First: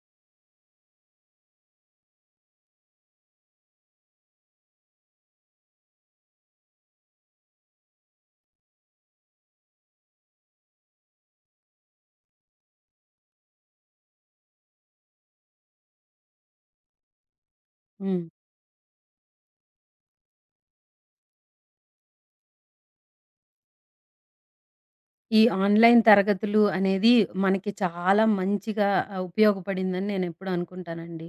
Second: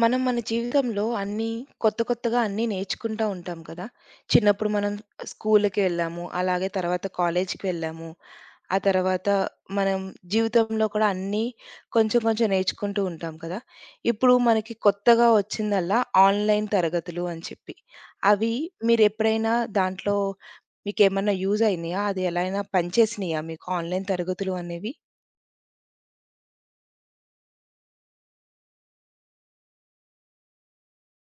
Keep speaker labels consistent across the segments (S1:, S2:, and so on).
S1: మనం మన జీవితంలో అన్నీ కొత్త, కొత్తగా అన్నీ నేర్చుకుంటా ఉంటాం కదా! చిన్నప్పుడు మనం స్కూల్‌కెళ్ళాము. అలాగే తర్వాత కాలేజ్‌కెళ్ళాము. ఆ తర్వాత మనం జీవితంలో కూడా అన్నీ కొంచెం, కొంచెం నేర్చుకుంటూ ఉంటాం కదా! ఇప్పుడు మనకి కొత్తగా ఒచ్చిందల్లా, ఆన్‌లైన్ తరగతులు అని చెప్పి.
S2: హ్మ్.
S1: అవి మీరెప్పుడైనా దాంట్లో మీకేమన్నా యూజైనియా? అదెలా అయినా పనిచేసినాయా మీకు, ఆన్‌లైన్ తరగతులు అనేవి?
S2: ఈ ఆన్‌లైన్ తరగతులు అనేది, మనకి చాలా మంచిగా ఉపయోగపడిందని నేనెప్పుడూ అనుకుంటానండి.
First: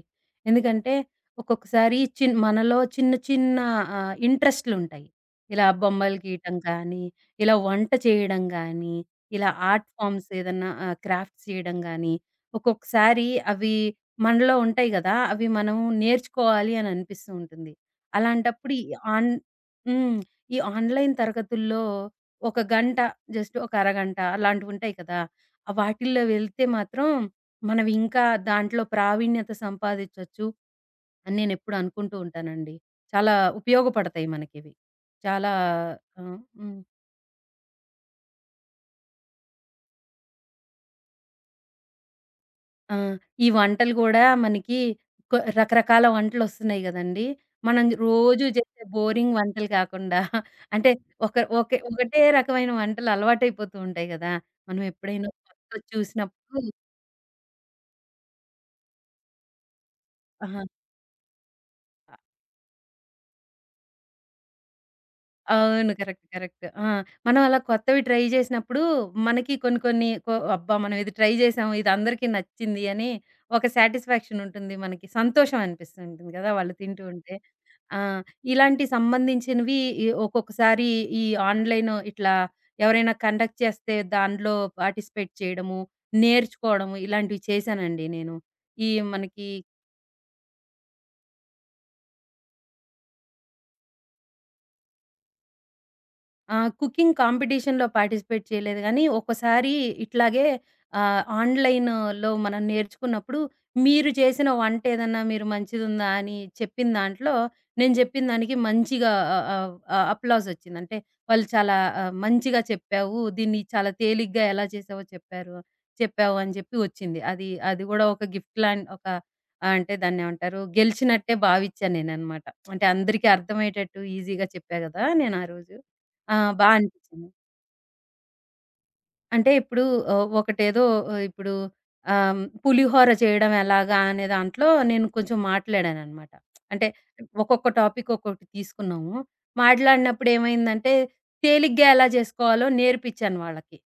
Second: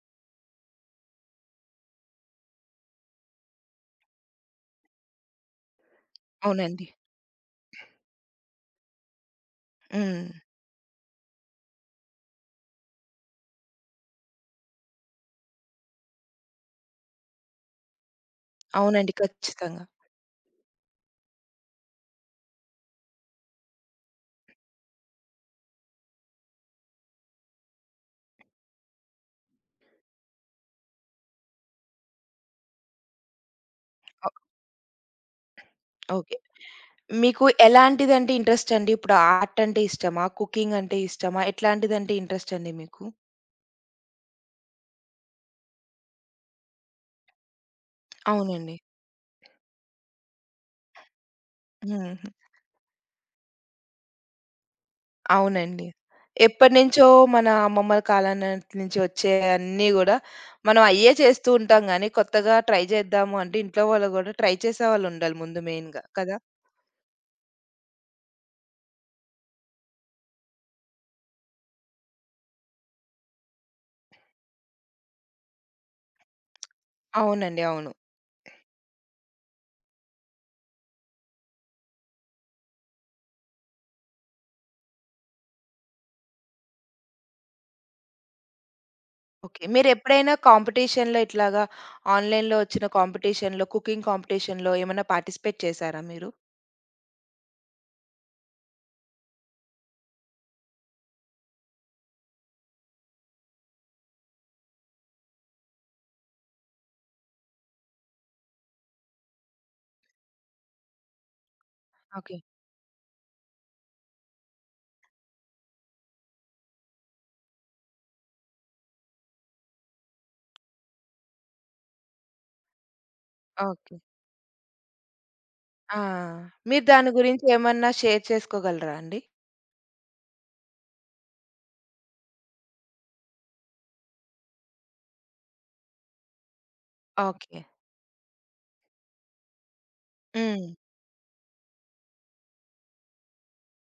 S2: ఎందుకంటే, ఒక్కొక్కసారి చిన్ మనలో చిన్న, చిన్న ఆహ్, ఇంట్రెస్ట్‌లుంటాయి. ఇలా బొమ్మలు గీటం
S1: అవునండి.
S2: కానీ, ఇలా వంట చేయడం గానీ, ఇలా ఆర్ట్ ఫార్మ్స్
S1: హ్మ్.
S2: ఏదన్నా ఆహ్, క్రాఫ్‌ట్స్ చేయడం గానీ. ఒక్కొక్కసారి అవి మనలో ఉంటాయి గదా! అవి మనం నేర్చుకోవాలి అని అనిపిస్తుంటుంది. అలాంటప్పుడు ఈ
S1: అవునండి.
S2: ఆన్
S1: ఖచ్చితంగా.
S2: హ్మ్. ఈ ఆన్‌లైన్ తరగతుల్లో, ఒక గంట జస్ట్ ఒక అరగంట అలాంటివుంటాయి కదా! ఆహ్, వాటిల్లో వెళ్తే మాత్రం, మనం ఇంకా దాంట్లో ప్రావీణ్యత సంపాదించొచ్చు. అని నేనెప్పుడు అనుకుంటూ ఉంటానండి. చాలా ఉపయోగపడతాయి
S1: ఒ
S2: మనకివి. చాలా
S1: ఓకే.
S2: ఆహ్ హ్మ్.
S1: మీకు ఎలాంటిదంటే ఇంట్రెస్టండి? ఇప్పుడు ఆర్టంటే ఇష్టమా? కుకింగంటే ఇష్టమా? ఎట్లాంటిదంటే ఇంట్రెస్టండి
S2: ఆ!
S1: మీకు?
S2: ఈ వంటలు గూడా మనకి కొ రకరకాల వంటలొస్తున్నాయి గదండి. మనం రోజూ
S1: అవునండి.
S2: జేసే బోరింగ్ వంటలు గాకుండా, అంటే ఒక ఒకే ఒకటే
S1: హుహు.
S2: రకమైన వంటలు అలవాటైపోతూంటాయి గదా! మనం ఎప్పుడైనా కొత్తవి
S1: అవునండి.
S2: చూసినప్పుడు
S1: ఎప్పటినుంచో మన అమ్మమ్మల కాలం నాటి నుంచి వచ్చే అన్ని గూడా,
S2: ఆహ!
S1: మనం అయ్యే చేస్తూంటాం గానీ,
S2: అ
S1: కొత్తగా ట్రై జేద్దాము అంటే, ఇంట్లో వాళ్ళు గూడా ట్రై చేసేవాళ్ళుండాలి. ముందు
S2: అవును.
S1: మెయిన్‌గా
S2: కరెక్ట్.
S1: కదా?
S2: కరెక్ట్. ఆ! మనం అలా కొత్తవి ట్రై జేసినప్పుడు. మనకి కొన్ని, కొన్ని కొ అబ్బా! మనమిది ట్రై జేసాము. ఇది అందరికీ నచ్చింది అని, ఒక సాటిస్‌ఫాక్షనుంటుంది మనకి. సంతోషం అనిపిస్తూ ఉంటుంది గదా వాళ్ళు తింటూ ఉంటే.
S1: అవునండి. అవును.
S2: ఆ! ఇలాంటి సంబంధించినివి ఇ ఒక్కొక్కసారి ఈ ఆన్‌లైన్ ఇట్లా, ఎవరైనా కండక్ట్ చేస్తే, దాంన్లో పార్టిసిపేట్ చేయడము, నేర్చుకోడము. ఇలాంటివి చేసానండి. నేను ఈ మనకి
S1: ఓకే. మీరెప్పుడైనా కాంపిటీషన్‌లో ఇట్లాగా, ఆన్‌లైన్‌లో ఒచ్చిన కాంపిటీషన్‌లో, కుకింగ్ కాంపిటీషన్‌లో ఏమైనా పార్టిసిపేట్ చేసారా మీరు?
S2: ఆ! కుకింగ్ కాంపిటీషన్‌లో పార్టిసిపేట్ చేయలేదు గానీ, ఒకసారి ఇట్లాగే ఆహ్, ఆన్‌లై‌న్‌లో మనం నేర్చుకున్నప్పుడు. మీరు జేసిన వంటేదన్నా మీరు మంచిదుందా అని చెప్పిన దాంట్లో, నేను జెప్పిన దానికి మంచిగా ఆహ్, ఆహ్, అప్‌లాజొచ్చింది. అంటే వాళ్ళు చాలా ఆహ్,
S1: ఓకే.
S2: మంచిగా చెప్పావు. దీన్ని చాలా తేలిగ్గా ఎలా చేసావో చెప్పారు చెప్పావని జెప్పి ఒచ్చింది. అది అది గూడా ఒక గిఫ్ట్‌లాన్ ఒక ఆహ్, అంటే దాన్నేమంటారు గెలిచినట్టే భావిచ్చా నేననమాట. అంటే అందరికీ
S1: ఓకే.
S2: అర్థమయ్యేటట్టు ఈజీగా చెప్పా గదా! నేనారోజు.
S1: ఆ!
S2: ఆ! బా
S1: మీరు దాని
S2: అనిపిచ్చింది.
S1: గురించి ఏమన్నా షేర్ చేసుకోగలరా అండి?
S2: అంటే ఇప్పుడు ఆహ్, ఒకటేదో ఆహ్, ఇప్పుడు ఆహ్, పులిహోర చేయడం ఎలాగా, అనే దాంట్లో నేను కొంచెం మాట్లాడాననమాట. అంటే
S1: ఓకే.
S2: ఒక్కొక్క టాపిక్ ఒక్కొకటి తీసుకున్నాము.
S1: హ్మ్.
S2: మాట్లాడినప్పుడేమైందంటే, తేలిగ్గా ఎలా జేసుకోవాలో నేర్పించాను వాళ్ళకి.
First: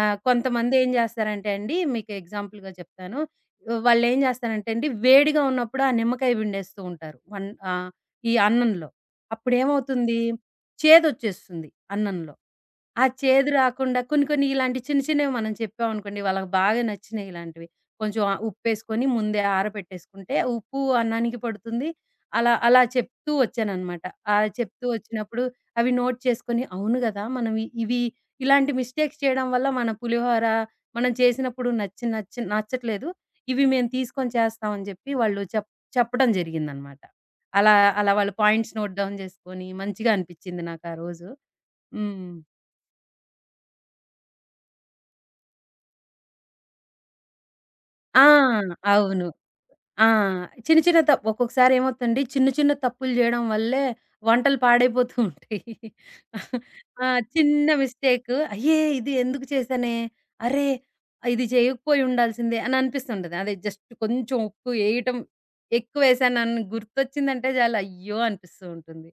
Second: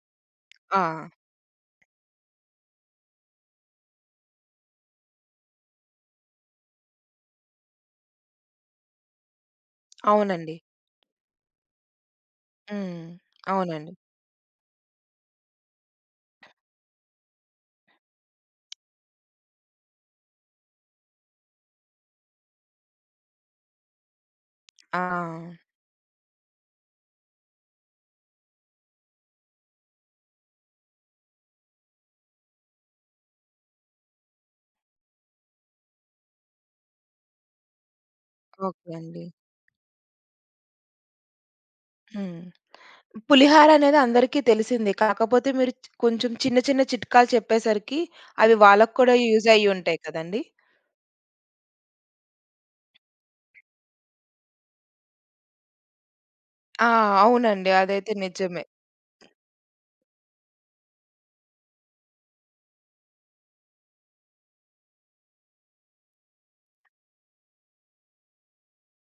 S2: ఆహ్, కొంతమంది
S1: ఆ!
S2: ఏం జేస్తారంటే అండి. మీకు ఎగ్జాంపుల్‌గా చెప్తాను. ఆహ్, వాళ్ళేం జేస్తారంటే అండి. వేడిగా ఉన్నప్పుడు ఆ నిమ్మకాయ విండేస్తూ ఉంటారు. వన్ ఆహ్, ఈ అన్నంలో. అప్పుడేమవుతుంది
S1: అవునండి.
S2: చేదొచ్చేస్తుంది. అన్నంలో.
S1: హ్మ్.
S2: ఆ చేదు
S1: అవునండి.
S2: రాకుండా కొన్ని, కొన్ని ఇలాంటి చిన్న, చిన్నవి మనం చెప్పావనుకోండి. వాళ్ళకి బాగా నచ్చినియిలాంటివి. కొంచెం ఆ ఉప్పేసుకొని ముందే ఆరపెట్టేసుకుంటే, ఉప్పు అన్నానికి పడుతుంది. అలా, అలా చెప్తూ ఒచ్చాననమాట. అలా చెప్తూ
S1: ఆ!
S2: ఒచ్చినప్పుడు, అవి నోట్ చేసుకొని అవును. గదా! మనం ఇ ఇవి ఇలాంటి మిస్టేక్స్ చేయడం వల్ల, మన పులిహోర మనం చేసినప్పుడు నచ్చి నచ్చి నచ్చట్లేదు. ఇవి మేము తీసుకొని చేస్తాం అని జెప్పి. వాళ్ళు చెప్ చెప్పడం జరిగిందనమాట. అలా, అలా వాళ్ళు పాయింట్స్
S1: ఓకే.
S2: నోట్ డౌన్
S1: అండి.
S2: జేసుకొని, మంచిగా అనిపిచింది నాకా రోజు. హ్మ్.
S1: హ్మ్. పులిహోరనేది అందరికి తెలిసిందే. కాకపోతే మీరు చ్ కొంచెం చిన్న, చిన్న చిట్కాలు చెప్పేసరికి,
S2: ఆ!
S1: అవి వాళ్ళకి కూడా
S2: అవును.
S1: యూజయ్యుంటాయి
S2: ఆ!
S1: కదండీ?
S2: చిన్న, చిన్న తప్ ఒక్కొక్కసారేమవుతంది. చిన్న, చిన్న తప్పులు జేయడం వల్లే వంటలు పాడైపోతూ ఉంటాయి.
S1: ఆ!
S2: ఆ! చిన్న
S1: అవునండి. అదైతే
S2: మిస్టేకు,
S1: నిజమే.
S2: అయ్యే! ఇది ఇందుకు చేశానే, అర్రె! ఇది చెయ్యకపోయుండాల్సిందే అననిపిస్తుంటది. అదే జస్ట్ కొంచెం ఉప్పేపేయటం ఎక్కువేశానన్న, గుర్తొచ్చిందంటే జాలు అయ్యో! అనిపిస్తూ ఉంటుంది.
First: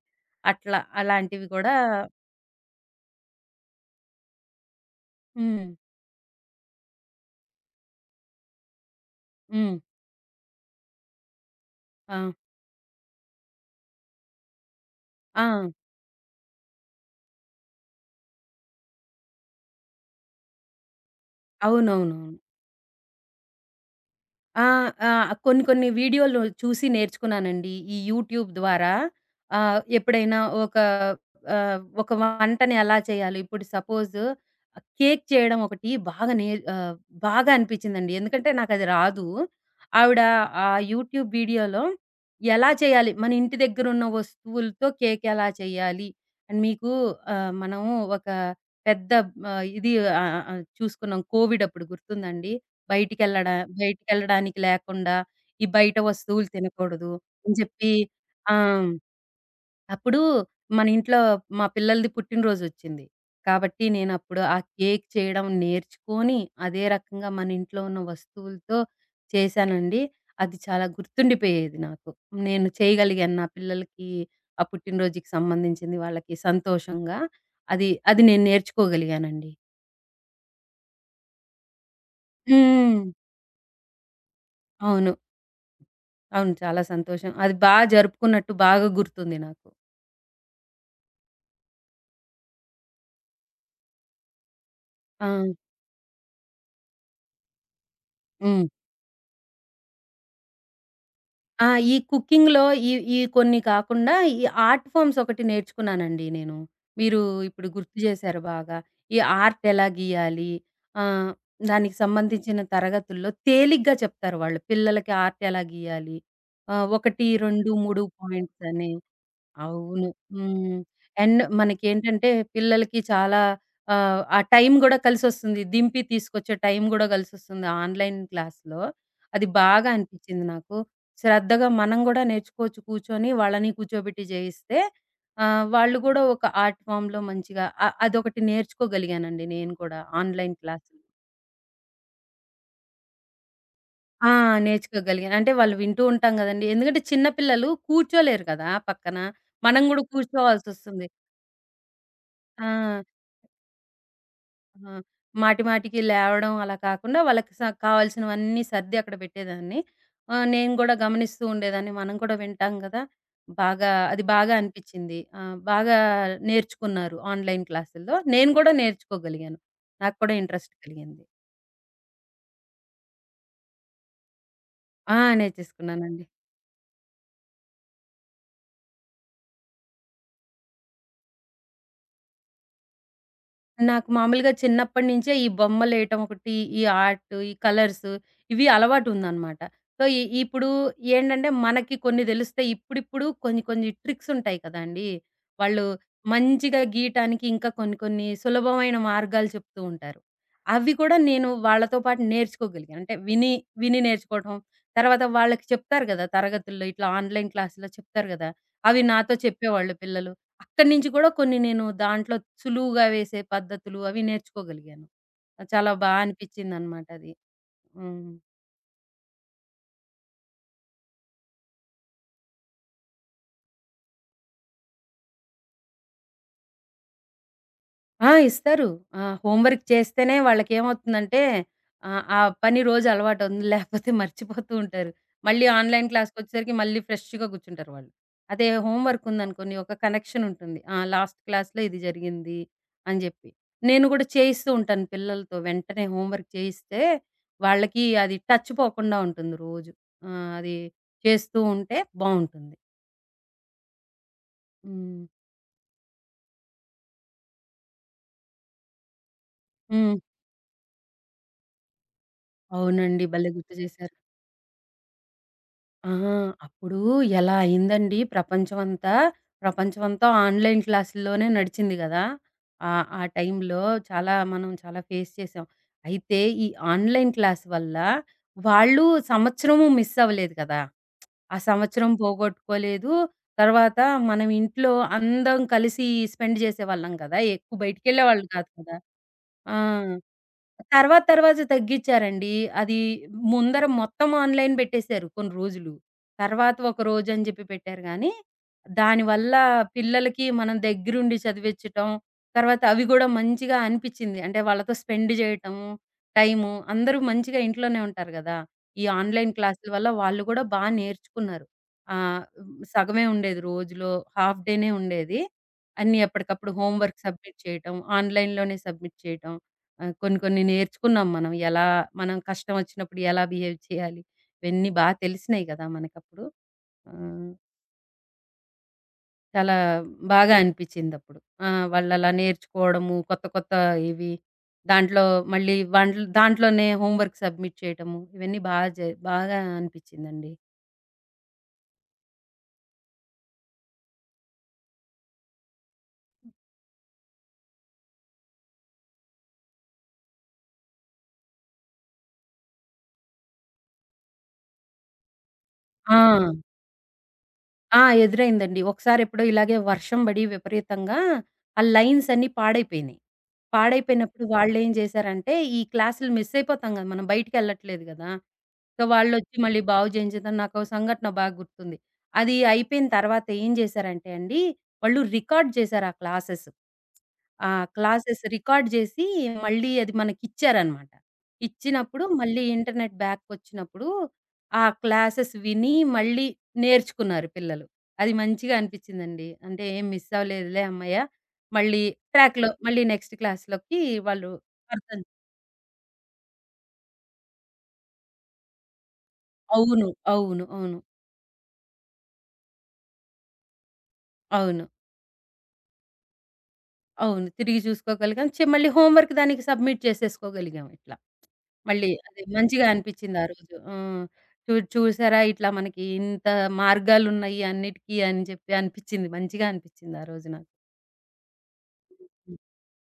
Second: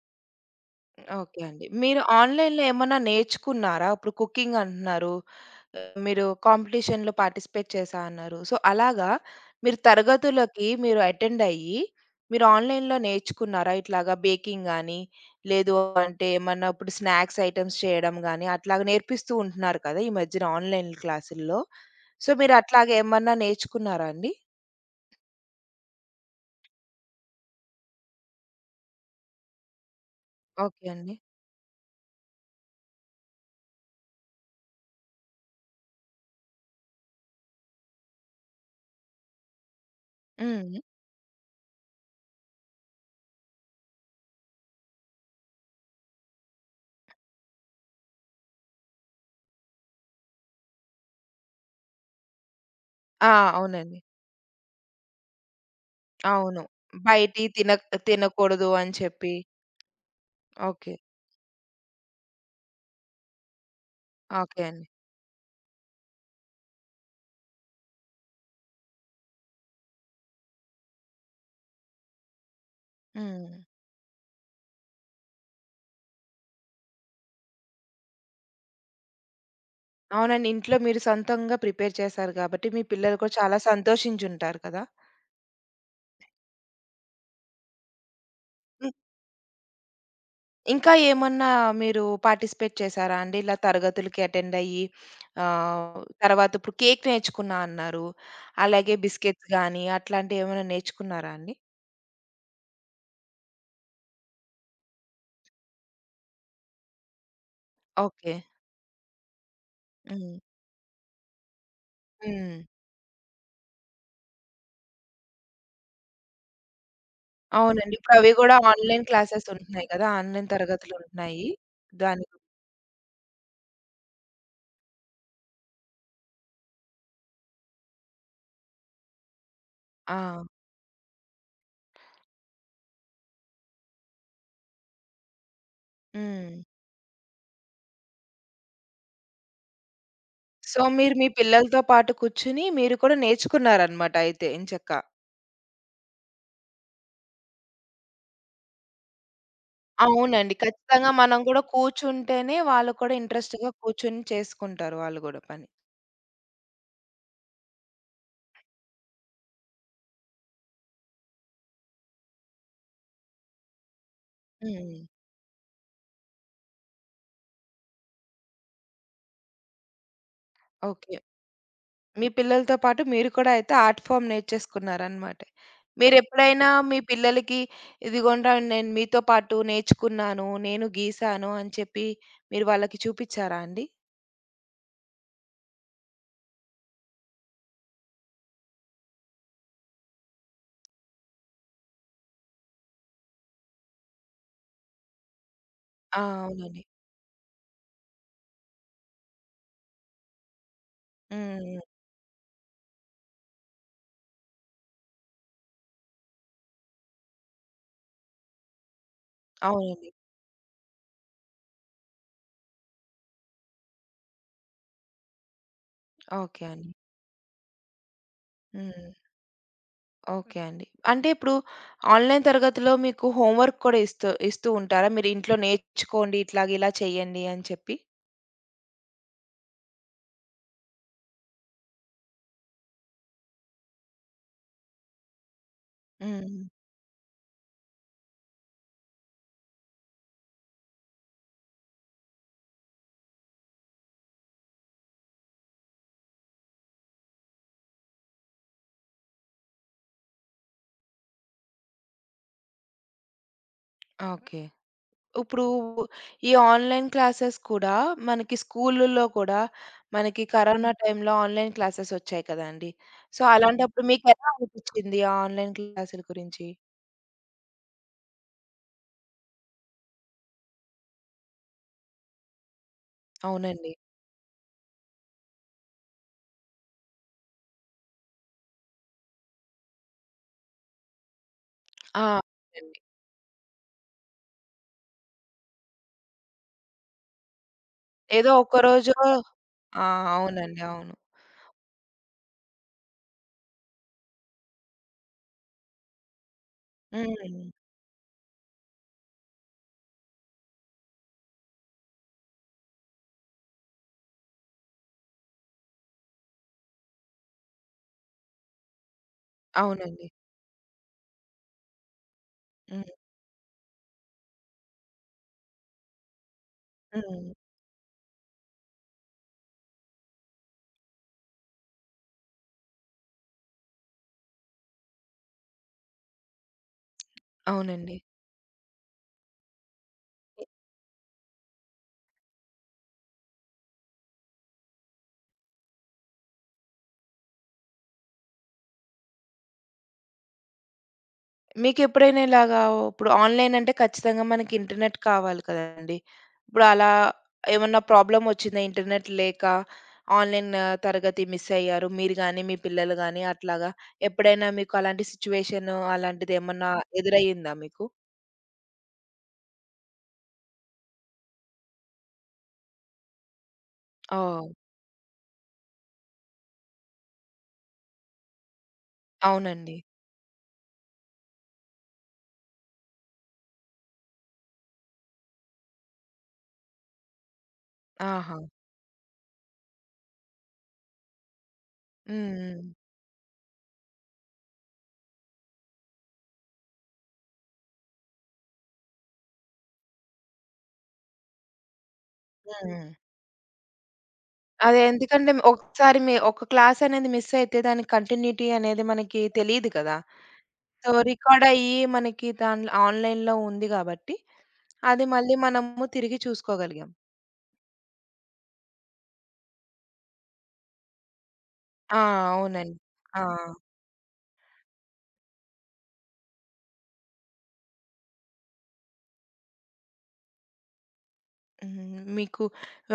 S2: అట్లా
S1: ఓకే
S2: అలాంటివి
S1: అండి.
S2: గూడా
S1: మీరు ఆన్‌లైన్‌లో ఏమన్నా నేర్చుకున్నారా? ఇప్పుడు కుకింగంటున్నారు.
S2: హ్మ్.
S1: మీరు కాంపిటీషన్‌లో పార్టిసిపేట్ చేసా అన్నారు. సో అలాగా,
S2: హ్మ్.
S1: మీరు తరగతులకి మీరు అటెండయ్యి,
S2: ఆ!
S1: మీరు ఆన్‌లైన్‌లో నేర్చుకున్నారా? ఇట్లాగ బేకింగ్ గానీ,
S2: ఆ!
S1: లేదు అంటే ఏమన్నా ఇప్పుడు స్నాక్స్ ఐటెమ్స్ చేయడం గానీ, అట్లాగా నేర్పిస్తూ ఉంటున్నారు కదా! ఈ మధ్యన ఆన్‌లైన్‌ క్లాసుల్లో. సో,
S2: అవునవునవును.
S1: మీరట్లాగేమన్నా నేర్చుకున్నారా అండి?
S2: ఆ! ఆహ్, కొన్ని, కొన్ని వీడియోలు చూసి నేర్చుకున్నానండి. ఈ యూట్యూబ్ ద్వారా ఆహ్, ఎప్పుడైనా ఒకా
S1: ఓకే అండి.
S2: ఆహ్, ఒక వంటని ఎలా చేయ్యాలి, ఇప్పుడు సపోజూ. కేక్ చేయడం ఒకటి బాగా నే ఆహ్, బాగా అనిపిచిందండి. ఎందుకంటే నాకది రాదు. ఆవిడ ఆ
S1: హ్మ్.
S2: యూట్యూబ్ వీడియోలో, ఎలా చేయాలి, మన ఇంటి దగ్గరున్న వస్తువులతో కేకెలా చెయ్యాలి, అని మీకు ఆహ్, మనము ఒక పెద్ద ఆహ్, ఇది ఆహ్, ఆహ్, ఆహ్, చూసుకున్నాం. కోవిడప్పుడు గుర్తుందాండి,
S1: ఆ!
S2: బయటికెళ్లడ
S1: అవునండి.
S2: బయటికెళ్ళడానికి లేకుండా, ఈ బయట వస్తువులు
S1: అవును.
S2: తినకూడదు.
S1: బయటియి
S2: అని
S1: తిన
S2: జెప్పి ఆ!
S1: తినకూడదు. అని చెప్పి
S2: అప్పుడూ మన
S1: ఓకే.
S2: ఇంట్లో మా పిల్లలది పుట్టినరోజొచ్చింది. కాబట్టి, నేనప్పుడు ఆ
S1: ఓకే అండి.
S2: కేక్ చేయడం నేర్చుకోని, అదే రకంగా మన ఇంట్లో ఉన్న వస్తువులతో చేసానండి. అది చాలా గుర్తుండిపోయేది. నాకు, నేను చేయగలిగాను. నా
S1: హ్మ్.
S2: పిల్లలకి ఆ పుట్టినరోజుకి సంబంధించింది వాళ్ళకి, సంతోషంగా అది అది నేను నేర్చుకోగలిగానండి.
S1: అవునండి. ఇంట్లో మీరు సొంతంగా ప్రిపేర్ చేసారు
S2: హ్మ్.
S1: గాబట్టి, మీ
S2: హ్మ్.
S1: పిల్లలు కూడా చాలా సంతోషించుంటారు కదా!
S2: అవును. అవును. చాలా సంతోషం. అది బా జరుపుకున్నట్టు, బాగా
S1: హ్మ్.
S2: గుర్తుంది నాకు.
S1: ఇంకా ఏమన్నా మీరు పార్టిసిపేట్ చేసారా అండి? ఇలా తరగతులకి అటెండ్ అయ్యి,
S2: ఆ!
S1: ఆహ్, తరువాతిప్పుడు కేక్ నేర్చుకున్నా అన్నారు.
S2: హ్మ్.
S1: అలాగే బిస్కిట్స్ గాని, అట్లాంటివేమన్నా నేర్చుకున్నారా అండి?
S2: ఆ! ఈ కుకింగ్‌లో ఈ ఈ కొన్ని కాకుండా, ఈ ఆర్ట్ ఫామ్స్ ఒకటి నేర్చుకున్నానండి నేను. మీరు ఇప్పుడు గుర్తు
S1: ఓకే.
S2: చేశారు బాగా. ఈ ఆర్ట్ ఎలా
S1: హ్మ్.
S2: గీయాలి, ఆహ్, దానికి సంబంధించిన
S1: హ్మ్.
S2: తరగతుల్లో తేలిగ్గా చెప్తారు వాళ్ళు. పిల్లలకి ఆర్ట్ ఎలా గీయాలి, ఆహ్, ఒకటి, రెండు,
S1: అవునండి.
S2: మూడు
S1: ఇప్పుడవి గూడా
S2: పాయింట్స్ అని.
S1: ఆన్‌లైన్ క్లాసెస్ ఉంటున్నాయి
S2: అవును.
S1: కదా! ఆన్‌లైన్
S2: హ్మ్. అండ్
S1: తరగతులుంటున్నాయి. దాని
S2: మనకేంటంటే, పిల్లలకి చాలా ఆహ్, ఆ టైము గూడా కలిసొస్తుంది. దింపి తీసుకొచ్చే టైం గూడా కలిసొస్తుంది ఆన్‌లైన్ క్లాస్‌లో. అది బాగా అనిపిచింది
S1: ఆ!
S2: నాకు. శ్రద్ధగా మనం గూడా నేర్చుకోవచ్చు కూర్చొని. వాళ్ళని కూర్చోబెట్టి జేయిస్తే ఆహ్, వాళ్ళు గూడా ఒక
S1: హ్మ్.
S2: ఆర్ట్ ఫార్మ్‌లో మంచిగా అ అదొకటి నేర్చుకోగలిగానండి, నేను కూడా ఆన్‌లైన్
S1: సో,
S2: క్లాస్
S1: మీరు మీ పిల్లలతో పాటు కూర్చొని, మీరు కూడా నేర్చుకున్నారన్నమాట
S2: ఆ!
S1: అయితే ఎంచక్కా!
S2: నేర్చుకోగలిగాను. అంటే వాళ్ళు వింటూ ఉంటాం కదండీ! ఎందుకంటే, చిన్న పిల్లలు కూర్చోలేరు కదా పక్కన. మనం కూడా
S1: అవునండి.
S2: కూర్చోవాల్సొస్తుంది.
S1: ఖచ్చితంగా మనం గూడా కూర్చుంటేనే, వాళ్ళు
S2: ఆ!
S1: కూడా ఇంట్రెస్ట్‌గా కూర్చొని,
S2: ఆ!
S1: చేసుకుంటారు వాళ్ళు గూడా
S2: మాటి,
S1: పని.
S2: మాటికి లేవడం అలా కాకుండా, వాళ్ళకి స కావాల్సినవన్నీ సర్ది అక్కడ పెట్టేదాన్ని. ఆహ్, నేను గూడా గమనిస్తూ ఉండేదాన్ని. మనం కూడా వింటాం కదా! బాగా అది బాగా
S1: హ్మ్.
S2: అనిపిచ్చింది. ఆహ్, బాగా నేర్చుకున్నారు ఆన్‌లైన్ క్లాసుల్లో. నేను కూడా నేర్చుకోగలిగాను నాకు కూడా ఇంట్రెస్ట్
S1: ఓకే.
S2: కలిగింది.
S1: మీ పిల్లలతో పాటు మీరు కూడా అయితే, ఆర్ట్ ఫార్మ్
S2: ఆ!
S1: నేర్చేసుకున్నారన్నమాట.
S2: నేర్చేసుకున్నానండి.
S1: మీరెప్పుడైనా మీ పిల్లలకి, ఇదిగోండ్రా! నేను మీతో పాటు నేర్చుకున్నాను. నేను గీసాను, అని చెప్పి మీరు వాళ్ళకి చూపిచ్చారా అండి?
S2: నాకు మామూలుగా చిన్నప్పటి నుంచే ఈ బొమ్మలేయటం ఒకటి, ఈ ఆర్టు, ఈ కలర్సు ఇవి అలవాటుందన్నమాట. సో, ఇ ఇప్పుడు ఏంటంటే మనకి కొన్ని తెలుస్తాయి. ఇప్పుడిప్పుడు కొన్ని, కొన్ని ట్రిక్సుంటాయి కదండీ! వాళ్ళు
S1: ఆ!
S2: మంచిగా
S1: అవునండి.
S2: గీయటానికి ఇంకా కొన్ని, కొన్ని సులభమైన మార్గాలు చెప్తూ ఉంటారు. అవి కూడా నేను
S1: హ్మ్. హ్మ్.
S2: వాళ్ళతో పాటు నేర్చుకోగలిగాను. అంటే విని విని నేర్చుకోవడం. తర్వాత వాళ్ళకి చెప్తారు గదా తరగతుల్లో ఇట్లా ఆన్‌లైన్ క్లాస్‌లో చెప్తారు గదా! అవి నాతో చెప్పేవాళ్ళు
S1: అవునండి.
S2: పిల్లలు. అక్కడి నుంచి కూడా కొన్ని నేను దాంట్లో సులువుగా వేసే పద్ధతులు అవి నేర్చుకోగలిగాను. చాలా బా
S1: ఓకే అండి.
S2: అనిపిచిందనమాటది. హ్మ్.
S1: హ్మ్. ఓకే అండి. అంటే ఇప్పుడు ఆన్‌లైన్ తరగతిలో, మీకు హోంవర్క్ కూడా ఇస్తు ఇస్తూ ఉంటారా? మీరీంట్లో నేర్చుకోండి ఇట్లాగ ఇలా చేయండి అని చెప్పి.
S2: ఆ! ఇస్తారు. ఆ! హోంవర్క్ చేస్తేనే వాళ్ళకేమవుతుందంటే ఆహ్, ఆ పని రోజు అలవాటవుతుంది. లేపోతే మర్చిపోతూ ఉంటారు. మళ్ళీ ఆన్‌లైన్
S1: హ్మ్.
S2: క్లాస్‌కొచ్చేసరికి మళ్ళీ ఫ్రెష్‌గా కూర్చుంటారు వాళ్ళు. అదే హోంవర్క్ ఉందనుకోండి, ఒక కనెక్షనుంటుంది. ఆ లాస్ట్ క్లాస్‌లో ఇది జరిగింది అని జేప్పి. నేను గూడా, చేయిస్తూ ఉంటాను పిల్లలతో వెంటనే హోంవర్క్ చేయిస్తే, వాళ్ళకి అది టచ్ పోకుండా ఉంటుంది రోజు. ఆహ్మ్, అది చేస్తూ ఉంటే బావుంటుంది.
S1: ఓకే.
S2: హ్మ్.
S1: ఉప్పుడు ఈ ఆన్‌లైన్ క్లాసెస్ కూడా, మనకి స్కూలుల్లో కూడా
S2: హ్మ్.
S1: మనకి కరోనా టైంలో, ఆన్‌లైన్ క్లాసెసొచ్చాయి కదా అండి.
S2: అవునండి.
S1: సో,
S2: భలే గుర్తు
S1: అలాంటప్పుడు
S2: జేశారు.
S1: మీకెలా అనిపిచ్చింది, ఆ ఆన్‌లైన్ క్లాస్‌లు
S2: ఆహా!
S1: గురించి?
S2: అప్పుడు ఎలా అయిందండి ప్రపంచమంతా. ప్రపంచమంతా ఆన్‌లైన్ క్లాసుల్లొనే నడిచింది గదా! ఆహ్, ఆ టైంలో
S1: అవునండి.
S2: చాలా మనం చాలా ఫేస్ చేసాం. అయితే, ఈ ఆన్‌లైన్ క్లాస్ వల్ల, వాళ్ళు సంవత్సరము మిస్ అవ్వలేదు గదా! ఆ సంవత్సరం
S1: ఆ! అవునండి.
S2: పోగొట్టుకోలేదు. తర్వాత మనమింట్లో అందం కలిసి ఈ స్పెండ్ చేసేవాళ్ళం గదా! ఎక్కువ బయటికెళ్ళేవాళ్ళు
S1: ఏదో
S2: కాదు కదా.
S1: ఒక్కరోజో
S2: ఆ!
S1: ఆ! అవునండి. అవును.
S2: తర్వాత, తర్వాత తగ్గిచ్చారండి. అది ముందర మొత్తం ఆన్‌లైన్ బెట్టేశారు కొన్ని రోజులు. తర్వాత ఒక రోజని జెప్పి
S1: హ్మ్.
S2: పెట్టారు గానీ, దానివల్ల పిల్లలకి మనం దెగ్గరుండి చదివిచ్చటం, తర్వాత అవి గూడా మంచిగా అనిపిచ్చింది. అంటే వాళ్ళతో స్పెండు జేయటము టైము. అందరూ మంచిగా ఇంట్లోనే ఉంటారు గదా. ఈ ఆన్‌లైన్ క్లాసుల వల్ల
S1: అవునండి.
S2: వాళ్ళు గూడా బా నేర్చుకున్నారు. ఆహ్,
S1: హ్మ్.
S2: సగమే ఉండేది. రోజులో హాఫ్ డేనే ఉండేది. అన్నీ ఎప్పటికప్పుడు హోమ్‌వర్క్స్
S1: హ్మ్.
S2: సబ్మిట్ చేయటం, ఆన్‌లైన్‌లోనే సబ్మిట్ చేయటం. ఆహ్, కొన్ని, కొన్ని నేర్చుకున్నాం మనం ఎలా మనం కష్టమోచ్చినప్పుడు ఎలా బిహేవ్ చేయాలి, ఇవన్నీ బాగా తెలిసినయి కదా మనకప్పుడు. ఆ!
S1: అవునండి.
S2: చాలా బాగా
S1: ఎ
S2: అనిపిచ్చిదప్పుడు. ఆ! వాళ్ళలా నేర్చుకోవడము, కొత్త, కొత్త ఇవి దాంట్లో మళ్ళీ వన్ దాంట్లోనే హోమ్‌వర్క్ సబ్మిట్ చేయటము, ఇవన్నీ బాగా జ బాగా అనిపించిందండి.
S1: మీకెప్పుడైనా ఇలాగా ఉప్పుడు ఆన్‌లైన్ అంటే, ఖచ్చితంగా మనకి ఇంటర్‌నెట్ కావాలి కదండీ!
S2: హ్మ్.
S1: ఇప్పుడు అలా ఏమన్నా ప్రాబ్లమొచ్చిందా? ఇంటర్‌నెట్ లేక, ఆన్‌లైన్ తరగతి మిస్ అయ్యారు. మీరు గాని, మీ పిల్లలు గాని అట్లాగా, ఎప్పుడైనా మీకు అలాంటి సిచ్యుయేషను,
S2: ఆ!
S1: అలాంటిదేమన్నా ఎదురయ్యిందా
S2: ఆ!
S1: మీకు?
S2: ఎదురైందండి. ఒకసారి ఎప్పుడో ఇలాగే వర్షం పడి విపరీతంగా ఆ లైన్సన్నీ పాడైపోయినాయి. పాడైపోయినప్పుడు
S1: ఓహ్!
S2: వాళ్ళేం జేసారంటే, ఈ క్లాసులు మిస్ అయిపోతాం గదా. మనం బయటికెళ్ళట్లేదు గదా! సో, వాళ్ళొచ్చి మళ్ళీ
S1: అవునండి.
S2: బాగు జేయించడం. నాకో సంఘటన బాగా గుర్తుంది. అది అయిపోయిన తర్వాత ఏం జేసారంటే అండి, వాళ్ళు రికార్డ్ జేసారు ఆ క్లాసెస్. ఆ! క్లాసెస్
S1: ఆహా!
S2: రికార్డ్ జేసి, మళ్ళీ అది మనకిచ్చారన్నమాట. ఇచ్చినప్పుడు
S1: హ్మ్.
S2: మళ్ళీ
S1: హ్మ్.
S2: ఇంటర్‌నెట్ బ్యాకొచ్చినప్పుడు. ఆ క్లాసెస్ విని, మళ్ళీ నేర్చుకున్నారు పిల్లలు. అది మంచిగా అనిపించిందండి. అంటే ఏం మిస్ అవ్వలేదులే, అమ్మయ్య! మళ్ళీ ట్రాక్‌లో
S1: హ్మ్.
S2: మళ్ళీ
S1: హ్మ్.
S2: నెక్స్ట్ క్లాస్‌లోకి వాళ్ళు
S1: అదే
S2: అర్థం
S1: ఎందుకంటే, ఒకసారి మి ఒక క్లాసనేది మిస్సైతే దానికి కంటిన్యూటి అనేది మనకి తెలీదు
S2: అవును.
S1: కదా!
S2: అవును. అవును.
S1: సో, రికార్డయ్యి మనకి దాంట్ల ఆన్‌లైన్‌లో ఉంది గాబట్టి,
S2: అవును.
S1: అది మళ్ళీ మనము తిరిగి చూసుకోగలిగాం.
S2: అవును. తిరిగి జూసుకోగలిగాం, చి మళ్ళీ హోమ్‌వర్క్ దానికి సబ్మిట్ చేసేసుకోగలిగాం ఇట్లా. మళ్ళీ
S1: ఆ!
S2: అది మంచిగా
S1: అవునండి.
S2: అనిపించింది
S1: ఆ!
S2: ఆ రోజు. ఆ! చు చూడు చూసారా, ఇట్లా మనకి ఇంత మార్గాలున్నాయి అన్నిటికి అని జెప్పి అనిపించింది. మంచిగా అనిపించింది ఆరోజు నాకు.
S1: హ్మ్.
S2: హుహు.
S1: మీకు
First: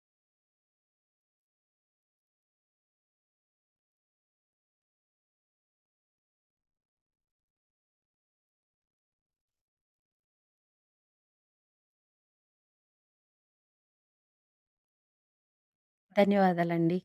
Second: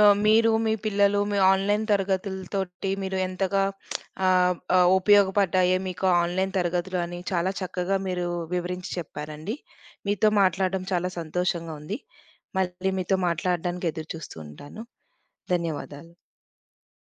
S1: ఆహ్, మీరు, మీ పిల్లలు మీ ఆన్‌లైన్‌ తరగతుల తోటి మీరు ఎంతగా ఆహ్, ఆహ్, ఉపయోగపడ్డాయే మీకు ఆన్‌లైన్ తరగతులు అని, చాలా చక్కగా మీరు వివరించి చెప్పారండి. మీతో మాట్లాడడం చాలా సంతోషంగా ఉంది. మళ్ళీ మీతో మాట్లాడడానికి ఎదురుచూస్తూ ఉంటాను. ధన్యవాదాలు.
S2: ధన్యవాదాలండి.